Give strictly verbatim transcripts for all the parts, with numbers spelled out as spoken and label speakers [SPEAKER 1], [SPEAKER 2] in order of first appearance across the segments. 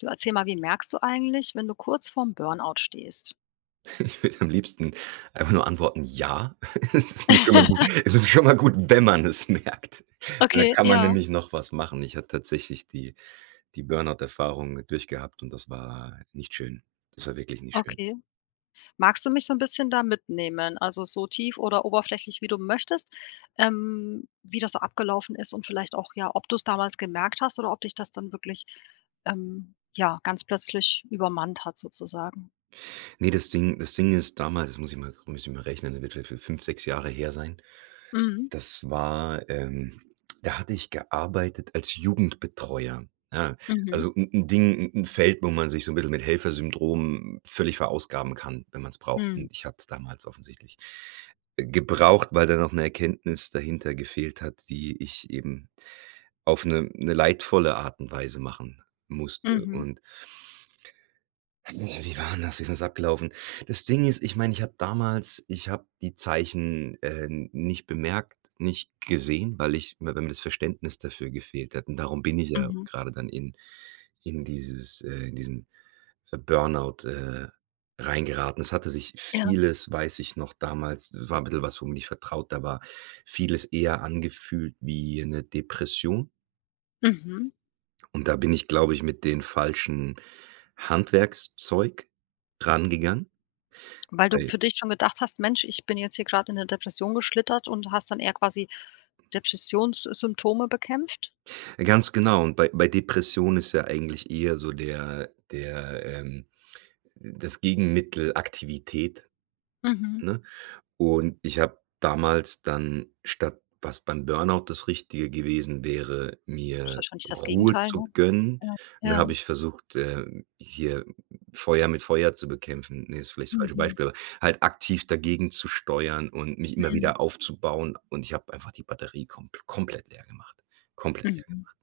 [SPEAKER 1] Du, erzähl mal, wie merkst du eigentlich, wenn du kurz vorm Burnout stehst?
[SPEAKER 2] Ich will am liebsten einfach nur antworten, ja. Es ist schon mal gut Es ist schon mal gut, wenn man es merkt. Weil, da
[SPEAKER 1] Okay,
[SPEAKER 2] kann man
[SPEAKER 1] ja.
[SPEAKER 2] nämlich noch was machen. Ich hatte tatsächlich die die Burnout-Erfahrung mit durchgehabt und das war nicht schön. Das war wirklich nicht schön.
[SPEAKER 1] Okay, magst du mich so 'n bisschen da mitnehmen, also so tief oder oberflächlich, wie du möchtest, ähm, wie das so abgelaufen ist und vielleicht auch, ja, ob du es damals gemerkt hast oder ob dich das dann wirklich, ähm, ja, ganz plötzlich übermannt hat sozusagen?
[SPEAKER 2] Ne, das Ding das Ding ist damals, das muss ich mal muss ich mal rechnen, der wird wird wird fünf, sechs Jahre her sein.
[SPEAKER 1] Mm.
[SPEAKER 2] Das war, ähm da hatte ich gearbeitet als Jugendbetreuer, ja.
[SPEAKER 1] Mhm.
[SPEAKER 2] Also 'n 'n Ding 'n 'n Feld, wo man sich so 'n bisschen mit Helfersyndrom völlig verausgaben kann, wenn man es braucht.
[SPEAKER 1] Mhm.
[SPEAKER 2] Und ich hatte es damals offensichtlich gebraucht, weil da noch 'ne Erkenntnis dahinter gefehlt hat, die ich eben auf 'ne 'ne leidvolle Art und Weise machen musste
[SPEAKER 1] Mhm.
[SPEAKER 2] und Wie war 'n das? Wie ist denn das abgelaufen? Das Ding ist ich meine, ich habe damals ich habe die Zeichen, äh, nicht bemerkt, nicht gesehen, weil ich weil m mir das Verständnis dafür gefehlt hätten, darum bin ich ja
[SPEAKER 1] Mhm.
[SPEAKER 2] gerade dann in in dieses, äh in diesen Burnout, äh, reingeraten. Es hatte sich
[SPEAKER 1] Ja.
[SPEAKER 2] vieles weiß ich noch damals, war 'n bisschen was, womit ich vertrauter war, vieles eher angefühlt wie 'ne Depression.
[SPEAKER 1] Mhm.
[SPEAKER 2] Und da bin ich, glaube ich, mit den falschen Handwerkszeug rangegangen.
[SPEAKER 1] Weil du
[SPEAKER 2] Weil
[SPEAKER 1] für dich schon gedacht hast: „Mensch, ich bin jetzt hier gerade in 'ne Depression geschlittert.“ Und hast dann eher quasi Depressionssymptome bekämpft?
[SPEAKER 2] Ganz genau und bei bei Depression ist ja eigentlich eher so der der, ähm das Gegenmittel Aktivität,
[SPEAKER 1] Mhm.
[SPEAKER 2] ne? Und ich habe damals dann, statt was beim Burnout das Richtige gewesen wäre,
[SPEAKER 1] Ist
[SPEAKER 2] mir
[SPEAKER 1] wahrscheinlich das
[SPEAKER 2] Ruhe
[SPEAKER 1] Gegenteil,
[SPEAKER 2] zu
[SPEAKER 1] ne?
[SPEAKER 2] gönnen,
[SPEAKER 1] Ja,
[SPEAKER 2] da habe
[SPEAKER 1] ja.
[SPEAKER 2] ich versucht, ähm, hier Feuer mit Feuer zu bekämpfen. Ne, ist vielleicht das falsche
[SPEAKER 1] Mhm.
[SPEAKER 2] Beispiel. Aber halt aktiv dagegenzusteuern und mich immer
[SPEAKER 1] Mm.
[SPEAKER 2] wieder aufzubauen und ich habe einfach die Batterie kompl komplett leer gemacht, komplett leer
[SPEAKER 1] Mhm.
[SPEAKER 2] gemacht.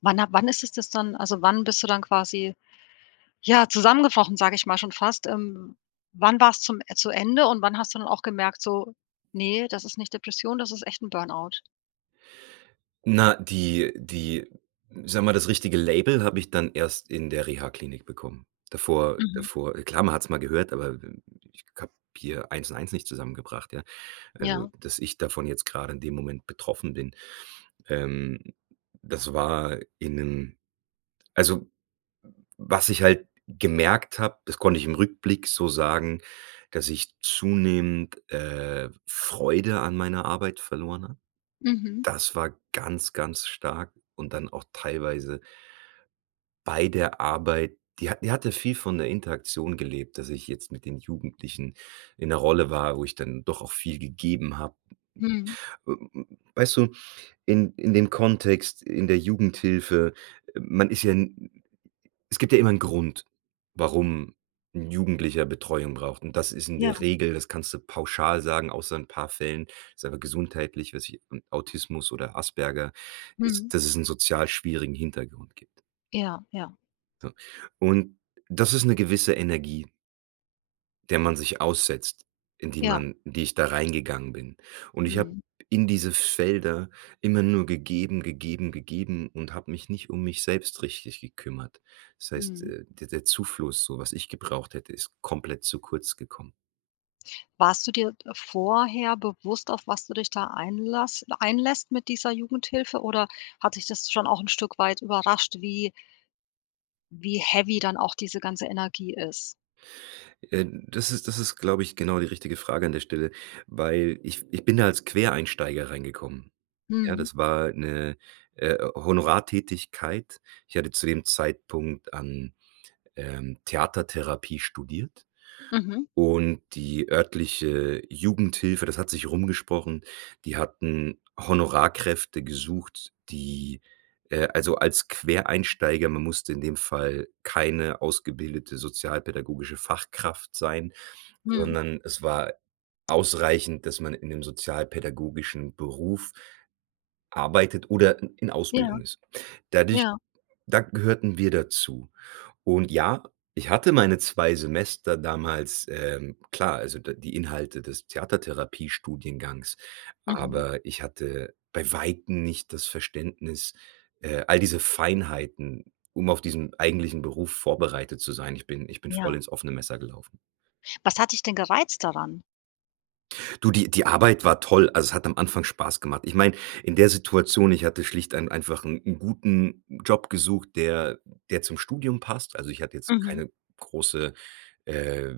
[SPEAKER 1] Wann ha wann ist es das dann also, wann bist du dann quasi, ja, zusammengebrochen, sage ich mal schon fast? Ähm, wann war's zum zu Ende und wann hast du dann auch gemerkt, so: „Ne, das ist nicht Depression, das ist echt 'n Burnout.“
[SPEAKER 2] Na, die die ich sage mal, das richtige Label habe ich dann erst in der Rehaklinik bekommen. Davor
[SPEAKER 1] Mhm.
[SPEAKER 2] davor klar, man hat es mal gehört, aber ich habe hier eins und eins nicht zusammengebracht, ja. Also,
[SPEAKER 1] Ja.
[SPEAKER 2] dass ich davon jetzt gerade in dem Moment betroffen bin, ähm, das war in 'nem also, was ich halt gemerkt habe, das konnte ich im Rückblick so sagen, dass ich zunehmend, äh, Freude an meiner Arbeit verloren habe.
[SPEAKER 1] Mhm.
[SPEAKER 2] Das war ganz ganz stark und dann auch teilweise bei der Arbeit die hat die hatte viel von der Interaktion gelebt, dass ich jetzt mit den Jugendlichen in der Rolle war, wo ich dann doch auch viel gegeben habe.
[SPEAKER 1] Mhm.
[SPEAKER 2] Weißt du, in in den Kontext in der Jugendhilfe man ist ja n es gibt ja immer 'n Grund, warum 'n Jugendlicher Betreuung braucht und das ist in
[SPEAKER 1] Ja.
[SPEAKER 2] der Regel das kannst du pauschal sagen, außer in 'n paar Fällen, ist einfach gesundheitlich, weiß nicht, Autismus oder Asperger,
[SPEAKER 1] Mhm.
[SPEAKER 2] ist, dass es 'n sozial schwierigen Hintergrund gibt.
[SPEAKER 1] Ja, ja.
[SPEAKER 2] So, und das ist 'ne gewisse Energie der man sich aussetzt, in die
[SPEAKER 1] Ja.
[SPEAKER 2] man in die ich da reingegangen bin. Und ich habe
[SPEAKER 1] Mhm.
[SPEAKER 2] in diese Felder immer nur gegeben, gegeben, gegeben und habe mich nicht um mich selbst richtig gekümmert. Das heißt,
[SPEAKER 1] Mhm.
[SPEAKER 2] äh, der der Zufluss, so was ich gebraucht hätte, ist komplett zu kurz gekommen.
[SPEAKER 1] Warst du dir, äh, vorher bewusst, auf was du dich da einlasst einlässt mit dieser Jugendhilfe oder hat dich das schon auch 'n Stück weit überrascht, wie wie heavy dann auch diese ganze Energie ist?
[SPEAKER 2] Äh, das ist das ist, glaube ich, genau die richtige Frage an der Stelle, weil ich ich bin da als Quereinsteiger reingekommen, ja?
[SPEAKER 1] Mhm.
[SPEAKER 2] Das war 'ne, äh, Honorartätigkeit. Ich hatte zu dem Zeitpunkt an, ähm, Theatertherapie studiert
[SPEAKER 1] Mhm.
[SPEAKER 2] und die örtliche Jugendhilfe- das hat sich rumgesprochen- die hatten Honorarkräfte gesucht, die äh, also, als Quereinsteiger, man musste in dem Fall keine ausgebildete sozialpädagogische Fachkraft sein,
[SPEAKER 1] Mhm.
[SPEAKER 2] sondern es war ausreichend, dass man in dem sozialpädagogischen Beruf arbeitet oder i in
[SPEAKER 1] Ja.
[SPEAKER 2] Ausbildung ist. Dadurch
[SPEAKER 1] Ja.
[SPEAKER 2] da gehörten wir dazu. Und ja, ich hatte meine zwei Semester damals, ähm, klar, also, d die Inhalte des Theatertherapiestudiengangs,
[SPEAKER 1] Mhm.
[SPEAKER 2] aber ich hatte bei Weitem nicht das Verständnis, äh, all diese Feinheiten, um auf diesen eigentlichen Beruf vorbereitet zu sein. Ich bin ich bin voll
[SPEAKER 1] Ja.
[SPEAKER 2] ins offene Messer gelaufen.
[SPEAKER 1] Was hat dich denn gereizt daran?
[SPEAKER 2] Du, die die Arbeit war toll, also, es hat am Anfang Spaß gemacht. Ich meine, in der Situation, ich hatte schlicht einen einfach 'n 'n guten Job gesucht, der der zum Studium passt. Also, ich hatte jetzt
[SPEAKER 1] Mhm.
[SPEAKER 2] keine große äh,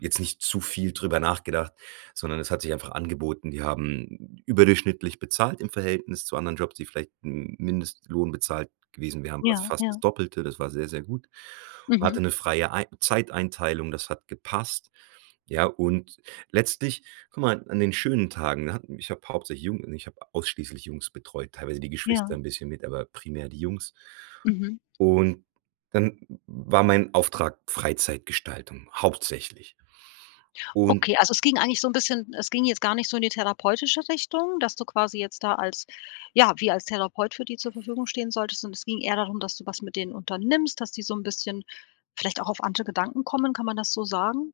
[SPEAKER 2] jetzt nicht zu viel drüber nachgedacht, sondern es hat sich einfach angeboten. Die haben überdurchschnittlich bezahlt im Verhältnis zu anderen Jobs, die vielleicht 'n Mindestlohn bezahlt gewesen wären, war's
[SPEAKER 1] Ja,
[SPEAKER 2] fast das
[SPEAKER 1] ja.
[SPEAKER 2] Doppelte, das war sehr, sehr gut. Hatte
[SPEAKER 1] Mhm.
[SPEAKER 2] 'ne freie ei Zeiteinteilung, das hat gepasst. Ja, und letztlich guck mal, an den schönen Tagen, da hatten ich habe hauptsächlich Jung ne, ich habe ausschließlich Jungs betreut, teilweise die Geschwister
[SPEAKER 1] Ja.
[SPEAKER 2] 'n bisschen mit, aber primär die Jungs.
[SPEAKER 1] Mhm.
[SPEAKER 2] Und, dann war mein Auftrag Freizeitgestaltung hauptsächlich. Und
[SPEAKER 1] Okay, also, es ging eigentlich so 'n bisschen es ging jetzt gar nicht so in die therapeutische Richtung, dass du quasi jetzt da als ja, wie als Therapeut für die zur Verfügung stehen solltest, sondern es ging eher darum, dass du was mit denen unternimmst, dass die so 'n bisschen vielleicht auch auf andere Gedanken kommen. Kann man das so sagen?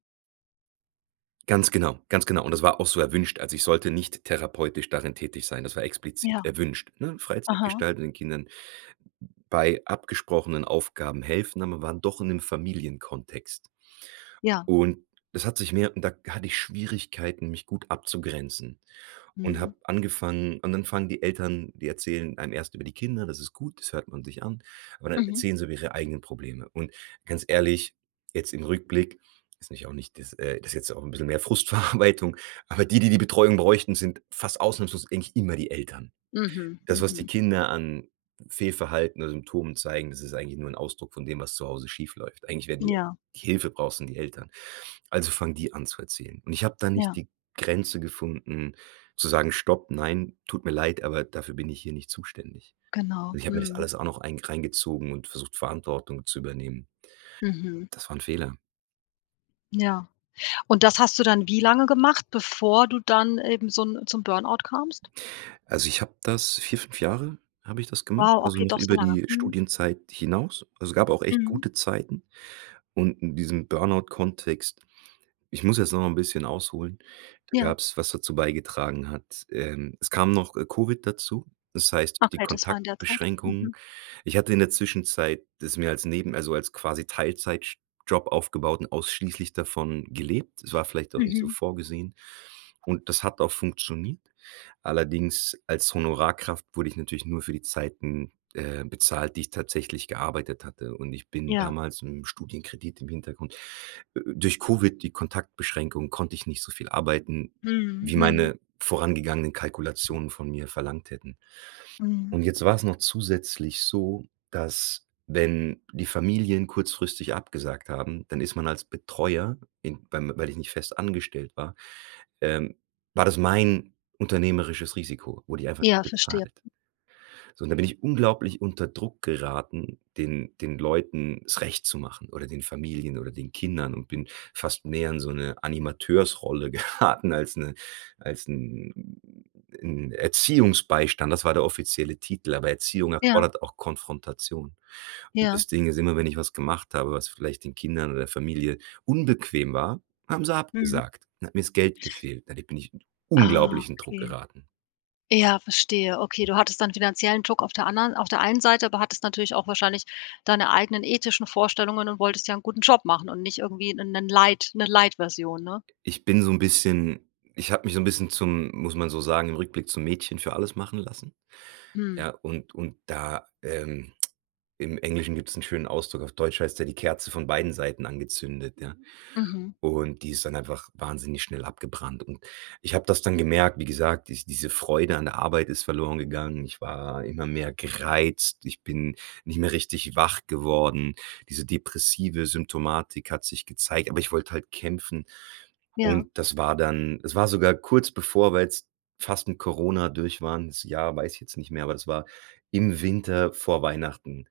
[SPEAKER 2] Ganz genau, ganz genau. Und das war auch so erwünscht. Also, ich sollte nicht therapeutisch darin tätig sein. Das war explizit
[SPEAKER 1] Ja.
[SPEAKER 2] erwünscht, ne?
[SPEAKER 1] Aha.
[SPEAKER 2] Freizeitgestaltenden Kindern, bei abgesprochenen Aufgaben helfen, aber waren doch in 'nem Familienkontext.
[SPEAKER 1] Ja.
[SPEAKER 2] Und es hat sich mehr da hatte ich Schwierigkeiten, mich gut abzugrenzen und
[SPEAKER 1] Mhm.
[SPEAKER 2] habe angefangen und dann fangen die Eltern die erzählen einem erst über die Kinder, das ist gut, das hört man sich an, aber dann
[SPEAKER 1] Mhm.
[SPEAKER 2] erzählen sie über ihre eigenen Probleme. Und ganz ehrlich, jetzt im Rückblick, weiß ich auch nicht, das äh, das ist jetzt auch 'n bisschen mehr Frustverarbeitung, aber die, die, die Betreuung bräuchten, sind fast ausnahmslos eigentlich immer die Eltern.
[SPEAKER 1] Mhm,
[SPEAKER 2] Das, was die
[SPEAKER 1] mhm.
[SPEAKER 2] Kinder an Fehlverhalten oder Symptomen zeigen, das ist eigentlich nur 'n Ausdruck von dem, was zu Hause schief läuft. Eigentlich wären die,
[SPEAKER 1] Ja.
[SPEAKER 2] die Hilfe brauchen sind die Eltern. Also, fangen die an zu erzählen. Und ich habe da nicht
[SPEAKER 1] Ja.
[SPEAKER 2] die Grenze gefunden zu sagen: „Stopp, nein, tut mir leid, aber dafür bin ich hier nicht zuständig.“
[SPEAKER 1] Genau,
[SPEAKER 2] Und ich habe mir das
[SPEAKER 1] mhm.
[SPEAKER 2] alles auch noch ein reingezogen und versucht, Verantwortung zu übernehmen.
[SPEAKER 1] Mhm.
[SPEAKER 2] Das war 'n Fehler.
[SPEAKER 1] Ja. Und das hast du dann wie lange gemacht, bevor du dann eben so 'n zum Burn-out kamst?
[SPEAKER 2] Also, ich habe das vier, fünf Jahre habe ich das gemacht,
[SPEAKER 1] Wow,
[SPEAKER 2] also
[SPEAKER 1] okay,
[SPEAKER 2] noch
[SPEAKER 1] doch so
[SPEAKER 2] über
[SPEAKER 1] lange.
[SPEAKER 2] die
[SPEAKER 1] Mhm.
[SPEAKER 2] Studienzeit hinaus. Also, gab auch echt
[SPEAKER 1] Mhm.
[SPEAKER 2] gute Zeiten und in diesem Burn-out-Kontext Ich muss jetzt noch mal 'n bisschen ausholen, da
[SPEAKER 1] Ja.
[SPEAKER 2] gab's was dazu beigetragen hat. Ähm, es kam noch, äh, Covid dazu, das heißt, die
[SPEAKER 1] Okay, das war in der Zeit.
[SPEAKER 2] Kontaktbeschränkungen.
[SPEAKER 1] Mhm.
[SPEAKER 2] Ich hatte in der Zwischenzeit das mir als neben also, als quasi Teilzeit-Job aufgebaut und ausschließlich davon gelebt. Es war vielleicht auch nicht so
[SPEAKER 1] Mhm.
[SPEAKER 2] vorgesehen und das hat auch funktioniert. Allerdings als Honorarkraft wurde ich natürlich nur für die Zeiten, äh, bezahlt, die ich tatsächlich gearbeitet hatte und ich bin
[SPEAKER 1] Ja.
[SPEAKER 2] damals im Studienkredit im Hintergrund äh, durch Covid, die Kontaktbeschränkung, konnte ich nicht so viel arbeiten,
[SPEAKER 1] Mhm,
[SPEAKER 2] wie
[SPEAKER 1] hm.
[SPEAKER 2] meine vorangegangenen Kalkulationen von mir verlangt hätten.
[SPEAKER 1] Mhm.
[SPEAKER 2] Und jetzt war's noch zusätzlich so, dass, wenn die Familien kurzfristig abgesagt haben, dann ist man als Betreuer, in weil man weil ich nicht fest angestellt war ähm, war das mein unternehmerisches Risiko, wurde ich einfach nicht
[SPEAKER 1] Ja, verstehe.
[SPEAKER 2] bezahlt. So, und da bin ich unglaublich unter Druck geraten, den den Leuten es Recht zu machen, oder den Familien, oder den Kindern und bin fast mehr in so 'ne Animateursrolle geraten als 'ne als 'n 'n Erziehungsbeistand. Das war der offizielle Titel, aber Erziehung
[SPEAKER 1] Ja.
[SPEAKER 2] erfordert auch Konfrontation. Und
[SPEAKER 1] Ja.
[SPEAKER 2] das Ding ist immer, wenn ich was gemacht habe, was vielleicht den Kindern oder Familie unbequem war, haben sie
[SPEAKER 1] Mhm.
[SPEAKER 2] abgesagt. Dann hat mir 's Geld gefehlt. Dadurch bin ich in
[SPEAKER 1] Ah,
[SPEAKER 2] unglaublichen Druck
[SPEAKER 1] okay.
[SPEAKER 2] geraten.
[SPEAKER 1] Ja, verstehe, okay, du hattest deinen finanziellen Druck auf der anderen auf der einen Seite, aber hattest natürlich auch wahrscheinlich deine eigenen ethischen Vorstellungen und wolltest ja 'n guten Job machen und nicht irgendwie 'nen 'nen Light 'ne Light-Version, ne?
[SPEAKER 2] Ich bin so 'n bisschen ich habe mich so 'n bisschen zum muss man so sagen, im Rückblick zum Mädchen für alles machen lassen.
[SPEAKER 1] Hm.
[SPEAKER 2] Ja, und und da, ähm, im Englischen gibt's 'n schönen Ausdruck, auf Deutsch heißt's ja: „Die Kerze von beiden Seiten angezündet“, ja?
[SPEAKER 1] Mhm.
[SPEAKER 2] Und die ist dann einfach wahnsinnig schnell abgebrannt. Und ich habe das dann gemerkt, wie gesagt, die diese Freude an der Arbeit ist verloren gegangen. Ich war immer mehr gereizt. Ich bin nicht mehr richtig wach geworden. Diese depressive Symptomatik hat sich gezeigt, aber ich wollte halt kämpfen
[SPEAKER 1] Ja.
[SPEAKER 2] und das war dann es war sogar kurz bevor weil's fast mit Corona durch waren, 's Jahr, weiß ich jetzt nicht mehr, aber es war im Winter, vor Weihnachten.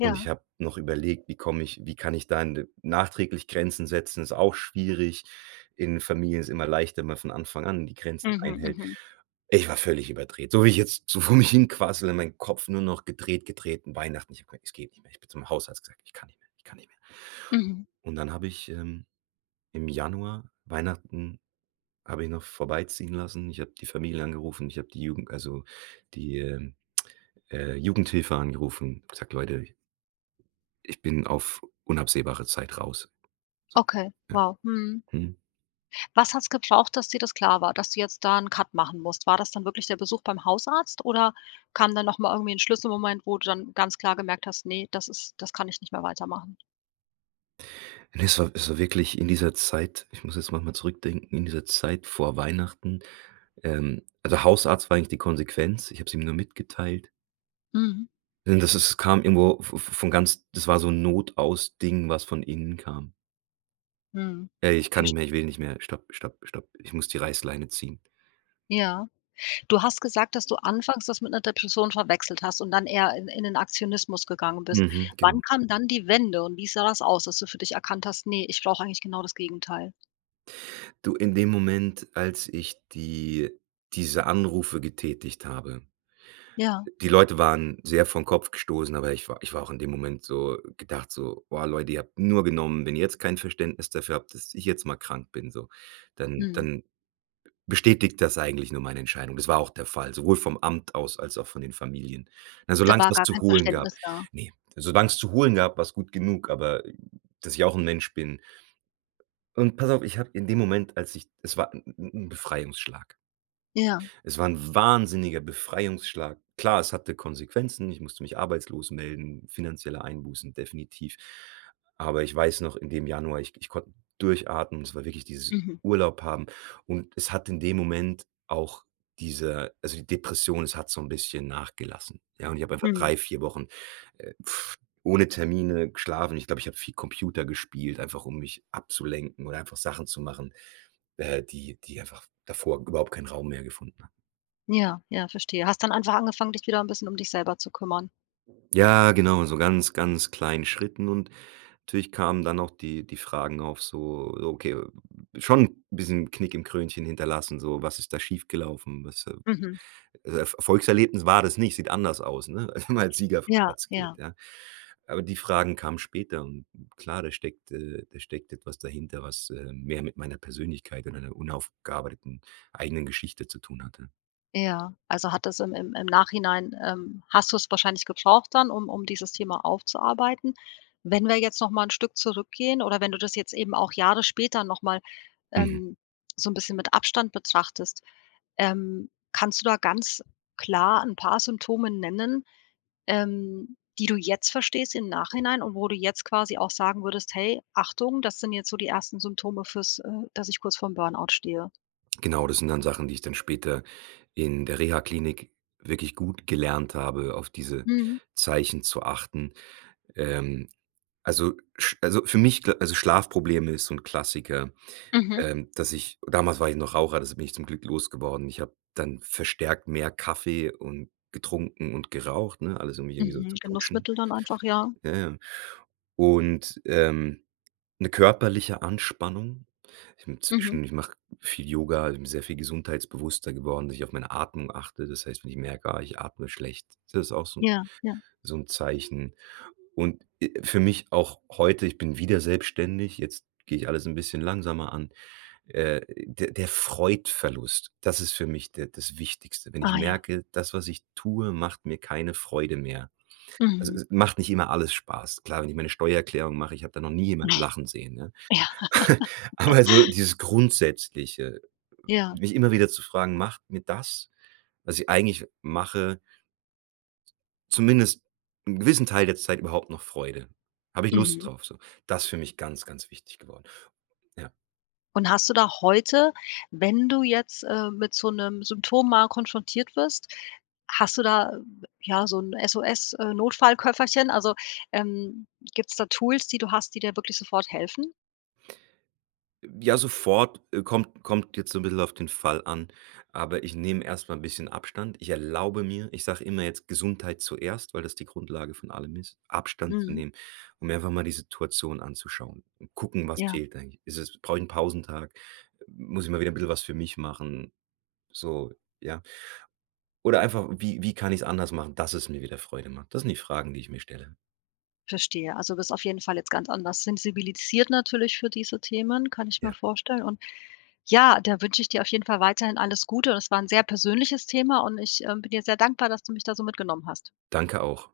[SPEAKER 2] Und ich habe noch überlegt: „Wie komme ich wie kann ich da n d nachträglich Grenzen setzen?“ Ist auch schwierig, in Familien ist immer leichter, man von Anfang an die Grenzen
[SPEAKER 1] Mhm,
[SPEAKER 2] einhält.
[SPEAKER 1] mhm.
[SPEAKER 2] Ich war völlig überdreht. So wie ich jetzt so vor mich hin quassele, mein Kopf nur noch gedreht, gedreht, 'n Weihnachten. Ich habe gesagt: „Es geht nicht mehr.“ Ich bin zum Hausarzt, gesagt: „Ich kann nicht mehr, ich kann nicht mehr.“
[SPEAKER 1] Mhm.
[SPEAKER 2] Und dann habe ich, ähm, im Januar Weihnachten, habe ich noch vorbeiziehen lassen. Ich habe die Familie angerufen, ich habe die Jugend also, die, äh, äh, Jugendhilfe angerufen, gesagt: „Leute, ich“ „ich bin auf unabsehbare Zeit raus.“ So.
[SPEAKER 1] Okay.
[SPEAKER 2] Äh.
[SPEAKER 1] Wow. Mhm.
[SPEAKER 2] Hm.
[SPEAKER 1] Was hat's gebraucht, dass dir das klar war, dass du jetzt da 'n Cut machen musst? War das dann wirklich der Besuch beim Hausarzt oder kam dann noch mal irgendwie 'n Schlüsselmoment, wo du dann ganz klar gemerkt hast, ne, das ist das kann ich nicht mehr weitermachen?
[SPEAKER 2] Es war es war wirklich in dieser Zeit ich muss jetzt noch mal zurückdenken, in dieser Zeit vor Weihnachten. Ähm, also, Hausarzt war eigentlich die Konsequenz. Ich hab's ihm nur mitgeteilt.
[SPEAKER 1] Mhm.
[SPEAKER 2] Das das kam irgendwo v v von ganz das war so 'n Notaus Ding, was von innen kam.
[SPEAKER 1] Mhm.
[SPEAKER 2] „Ey, ich kann
[SPEAKER 1] Verst
[SPEAKER 2] nicht mehr, ich will nicht mehr, stopp, stopp, stopp. Ich muss die Reißleine ziehen.“
[SPEAKER 1] Ja, du hast gesagt, dass du anfangs das mit 'ner Depression verwechselt hast und dann eher in in den Aktionismus gegangen bist,
[SPEAKER 2] Mhm. Genau.
[SPEAKER 1] wann kam dann die Wende und wie sah das aus, dass du für dich erkannt hast: „Ne, ich brauche eigentlich genau das Gegenteil.“?
[SPEAKER 2] Du, in dem Moment, als ich die diese Anrufe getätigt habe
[SPEAKER 1] Ja.
[SPEAKER 2] die Leute waren sehr vorn Kopf gestossen, aber ich wa ich war auch in dem Moment so, gedacht so: „Boah Leute, ihr habt nur genommen, wenn ihr jetzt kein Verständnis dafür habt, dass ich jetzt mal krank bin, so, dann
[SPEAKER 1] Mhm.
[SPEAKER 2] dann bestätigt das eigentlich nur meine Entscheidung.“ Das war auch der Fall, sowohl vom Amt aus als auch von den Familien. Na,
[SPEAKER 1] Da
[SPEAKER 2] solang's es
[SPEAKER 1] war
[SPEAKER 2] was
[SPEAKER 1] gar
[SPEAKER 2] zu
[SPEAKER 1] kein
[SPEAKER 2] holen gab.
[SPEAKER 1] Verständnis da?
[SPEAKER 2] Ne, solang 's zu holen gab, war 's gut genug, aber dass ich auch 'n Mensch bin und pass auf, ich habe in dem Moment, als ich es war 'n 'n 'n 'n Befreiungsschlag.
[SPEAKER 1] Ja.
[SPEAKER 2] Es war 'n wahnsinniger Befreiungsschlag. Klar, es hatte Konsequenzen, ich musste mich arbeitslos melden, finanzielle Einbußen definitiv, aber ich weiß noch in dem Januar, ich k ich konnte durchatmen und es war wirklich dieses
[SPEAKER 1] Mhm.
[SPEAKER 2] Urlaub haben und es hat in dem Moment auch diese also, die Depression, es hat so 'n bisschen nachgelassen, ja. Und ich hab einfach
[SPEAKER 1] Mhm.
[SPEAKER 2] drei, vier Wochen, äh, ohne Termine geschlafen. Ich glaube, ich habe viel Computer gespielt, einfach um mich abzulenken oder einfach Sachen zu machen, äh, die die einfach davor überhaupt keinen Raum mehr gefunden haben.
[SPEAKER 1] Ja, ja, verstehe. Hast dann einfach angefangen, dich wieder 'n bisschen um dich selber zu kümmern?
[SPEAKER 2] Ja, genau, so ganz, ganz kleinen Schritten und natürlich kamen dann auch die die Fragen auf so, okay, schon 'n bisschen Knick im Krönchen hinterlassen, so: „Was ist da schiefgelaufen?“ Was äh,
[SPEAKER 1] Mhm.
[SPEAKER 2] äh, Er Erfolgserlebnis war das nicht, sieht anders aus, ne? Wenn man als Sieger vom
[SPEAKER 1] Ja,
[SPEAKER 2] Platz geht,
[SPEAKER 1] ja.
[SPEAKER 2] ja? Aber die Fragen kamen später und und klar, da steckt äh, da steckt etwas dahinter, was, ähm, mehr mit meiner Persönlichkeit und meiner unaufgearbeiteten eigenen Geschichte zu tun hatte.
[SPEAKER 1] Ja, also, hat das im im im Nachhinein, ähm, hast du es wahrscheinlich gebraucht dann, um um dieses Thema aufzuarbeiten. Wenn wir jetzt noch mal 'n Stück zurückgehen oder wenn du das jetzt eben auch Jahre später noch mal,
[SPEAKER 2] Mhm.
[SPEAKER 1] ähm, so `n bisschen mit Abstand betrachtest, ähm, kannst du da ganz klar 'n paar Symptome nennen, ähm die du jetzt verstehst im Nachhinein und wo du jetzt quasi auch sagen würdest: „Hey Achtung, das sind jetzt so die ersten Symptome fürs äh, dass ich kurz vorm Burnout stehe?“
[SPEAKER 2] Genau, das sind dann Sachen, die ich dann später in der Rehaklinik wirklich gut gelernt habe, auf diese
[SPEAKER 1] Mhm.
[SPEAKER 2] Zeichen zu achten. Ähm, also, sch also für mich, also Schlafprobleme ist so 'n Klassiker,
[SPEAKER 1] Mhm.
[SPEAKER 2] ähm, dass ich damals war ich noch Raucher, das bin ich zum Glück losgeworden. Ich habe dann verstärkt mehr Kaffee und getrunken und geraucht, ne? Alles um mich irgendwie so
[SPEAKER 1] Mhm.
[SPEAKER 2] zu putschen.
[SPEAKER 1] Genussmittel dann einfach, ja.
[SPEAKER 2] Jaja. Und, ähm, 'ne körperliche Anspannung. Ich bin
[SPEAKER 1] Mhm.
[SPEAKER 2] zwischendurch ich mache viel Yoga, bin sehr viel gesundheitsbewusster geworden, dass ich auf meine Atmung achte. Das heißt, wenn ich merke: „Ah, ich atme schlecht.“ Das ist auch so 'n
[SPEAKER 1] Ja, ja.
[SPEAKER 2] so 'n Zeichen und, äh, für mich auch heute, ich bin wieder selbstständig, jetzt gehe ich alles 'n bisschen langsamer an. Äh, der der Freudverlust, das ist für mich de das Wichtigste, wenn ich
[SPEAKER 1] Ah ja.
[SPEAKER 2] merke: „Das, was ich tue, macht mir keine Freude mehr.“ Also,
[SPEAKER 1] Mhm.
[SPEAKER 2] es es macht nicht immer alles Spaß, klar, wenn ich meine Steuererklärung mache, ich habe da noch nie
[SPEAKER 1] Ne.
[SPEAKER 2] jemanden lachen sehen, ne?
[SPEAKER 1] Ja.
[SPEAKER 2] Aber so dieses Grundsätzliche,
[SPEAKER 1] Ja.
[SPEAKER 2] mich immer wieder zu fragen, macht mir das, was ich eigentlich mache zumindest 'n gewissen Teil der Zeit überhaupt noch Freude. Habe ich Lust
[SPEAKER 1] Mhm.
[SPEAKER 2] drauf, so? Das ist für mich ganz, ganz wichtig geworden. Ja.
[SPEAKER 1] Und hast du da heute, wenn du jetzt, äh, mit so 'nem Symptom mal konfrontiert wirst, hast du da, ja, so 'n SOS, äh, Notfallköfferchen also, ähm, gibt's da Tools, die du hast, die dir wirklich sofort helfen?
[SPEAKER 2] Ja, sofort, äh, kommt kommt jetzt so 'n bissel auf den Fall an, aber ich nehme erst mal 'n bisschen Abstand. Ich erlaube mir ich sage immer jetzt: „Gesundheit zuerst“, weil das die Grundlage von allem ist, Abstand zu
[SPEAKER 1] Mhm.
[SPEAKER 2] nehmen, und mir einfach mal die Situation anzuschauen und gucken: „Was
[SPEAKER 1] Ja.
[SPEAKER 2] fehlt eigentlich? Ist es brauche ich 'n Pausentag? Muss ich mal wieder bissel was für mich machen?“ So, ja. Oder einfach: „Wie wie kann ich's anders machen, dass es mir wieder Freude macht?“ Das sind die Fragen, die ich mir stelle.
[SPEAKER 1] Verstehe, also, bist du auf jeden Fall jetzt ganz anders sensibilisiert, natürlich für diese Themen, kann ich mir
[SPEAKER 2] Ja.
[SPEAKER 1] vorstellen und ja, da wünsche ich dir auf jeden Fall weiterhin alles Gute und das war 'n sehr persönliches Thema und ich, ähm, bin dir sehr dankbar, dass du mich da so mitgenommen hast.
[SPEAKER 2] Danke, auch.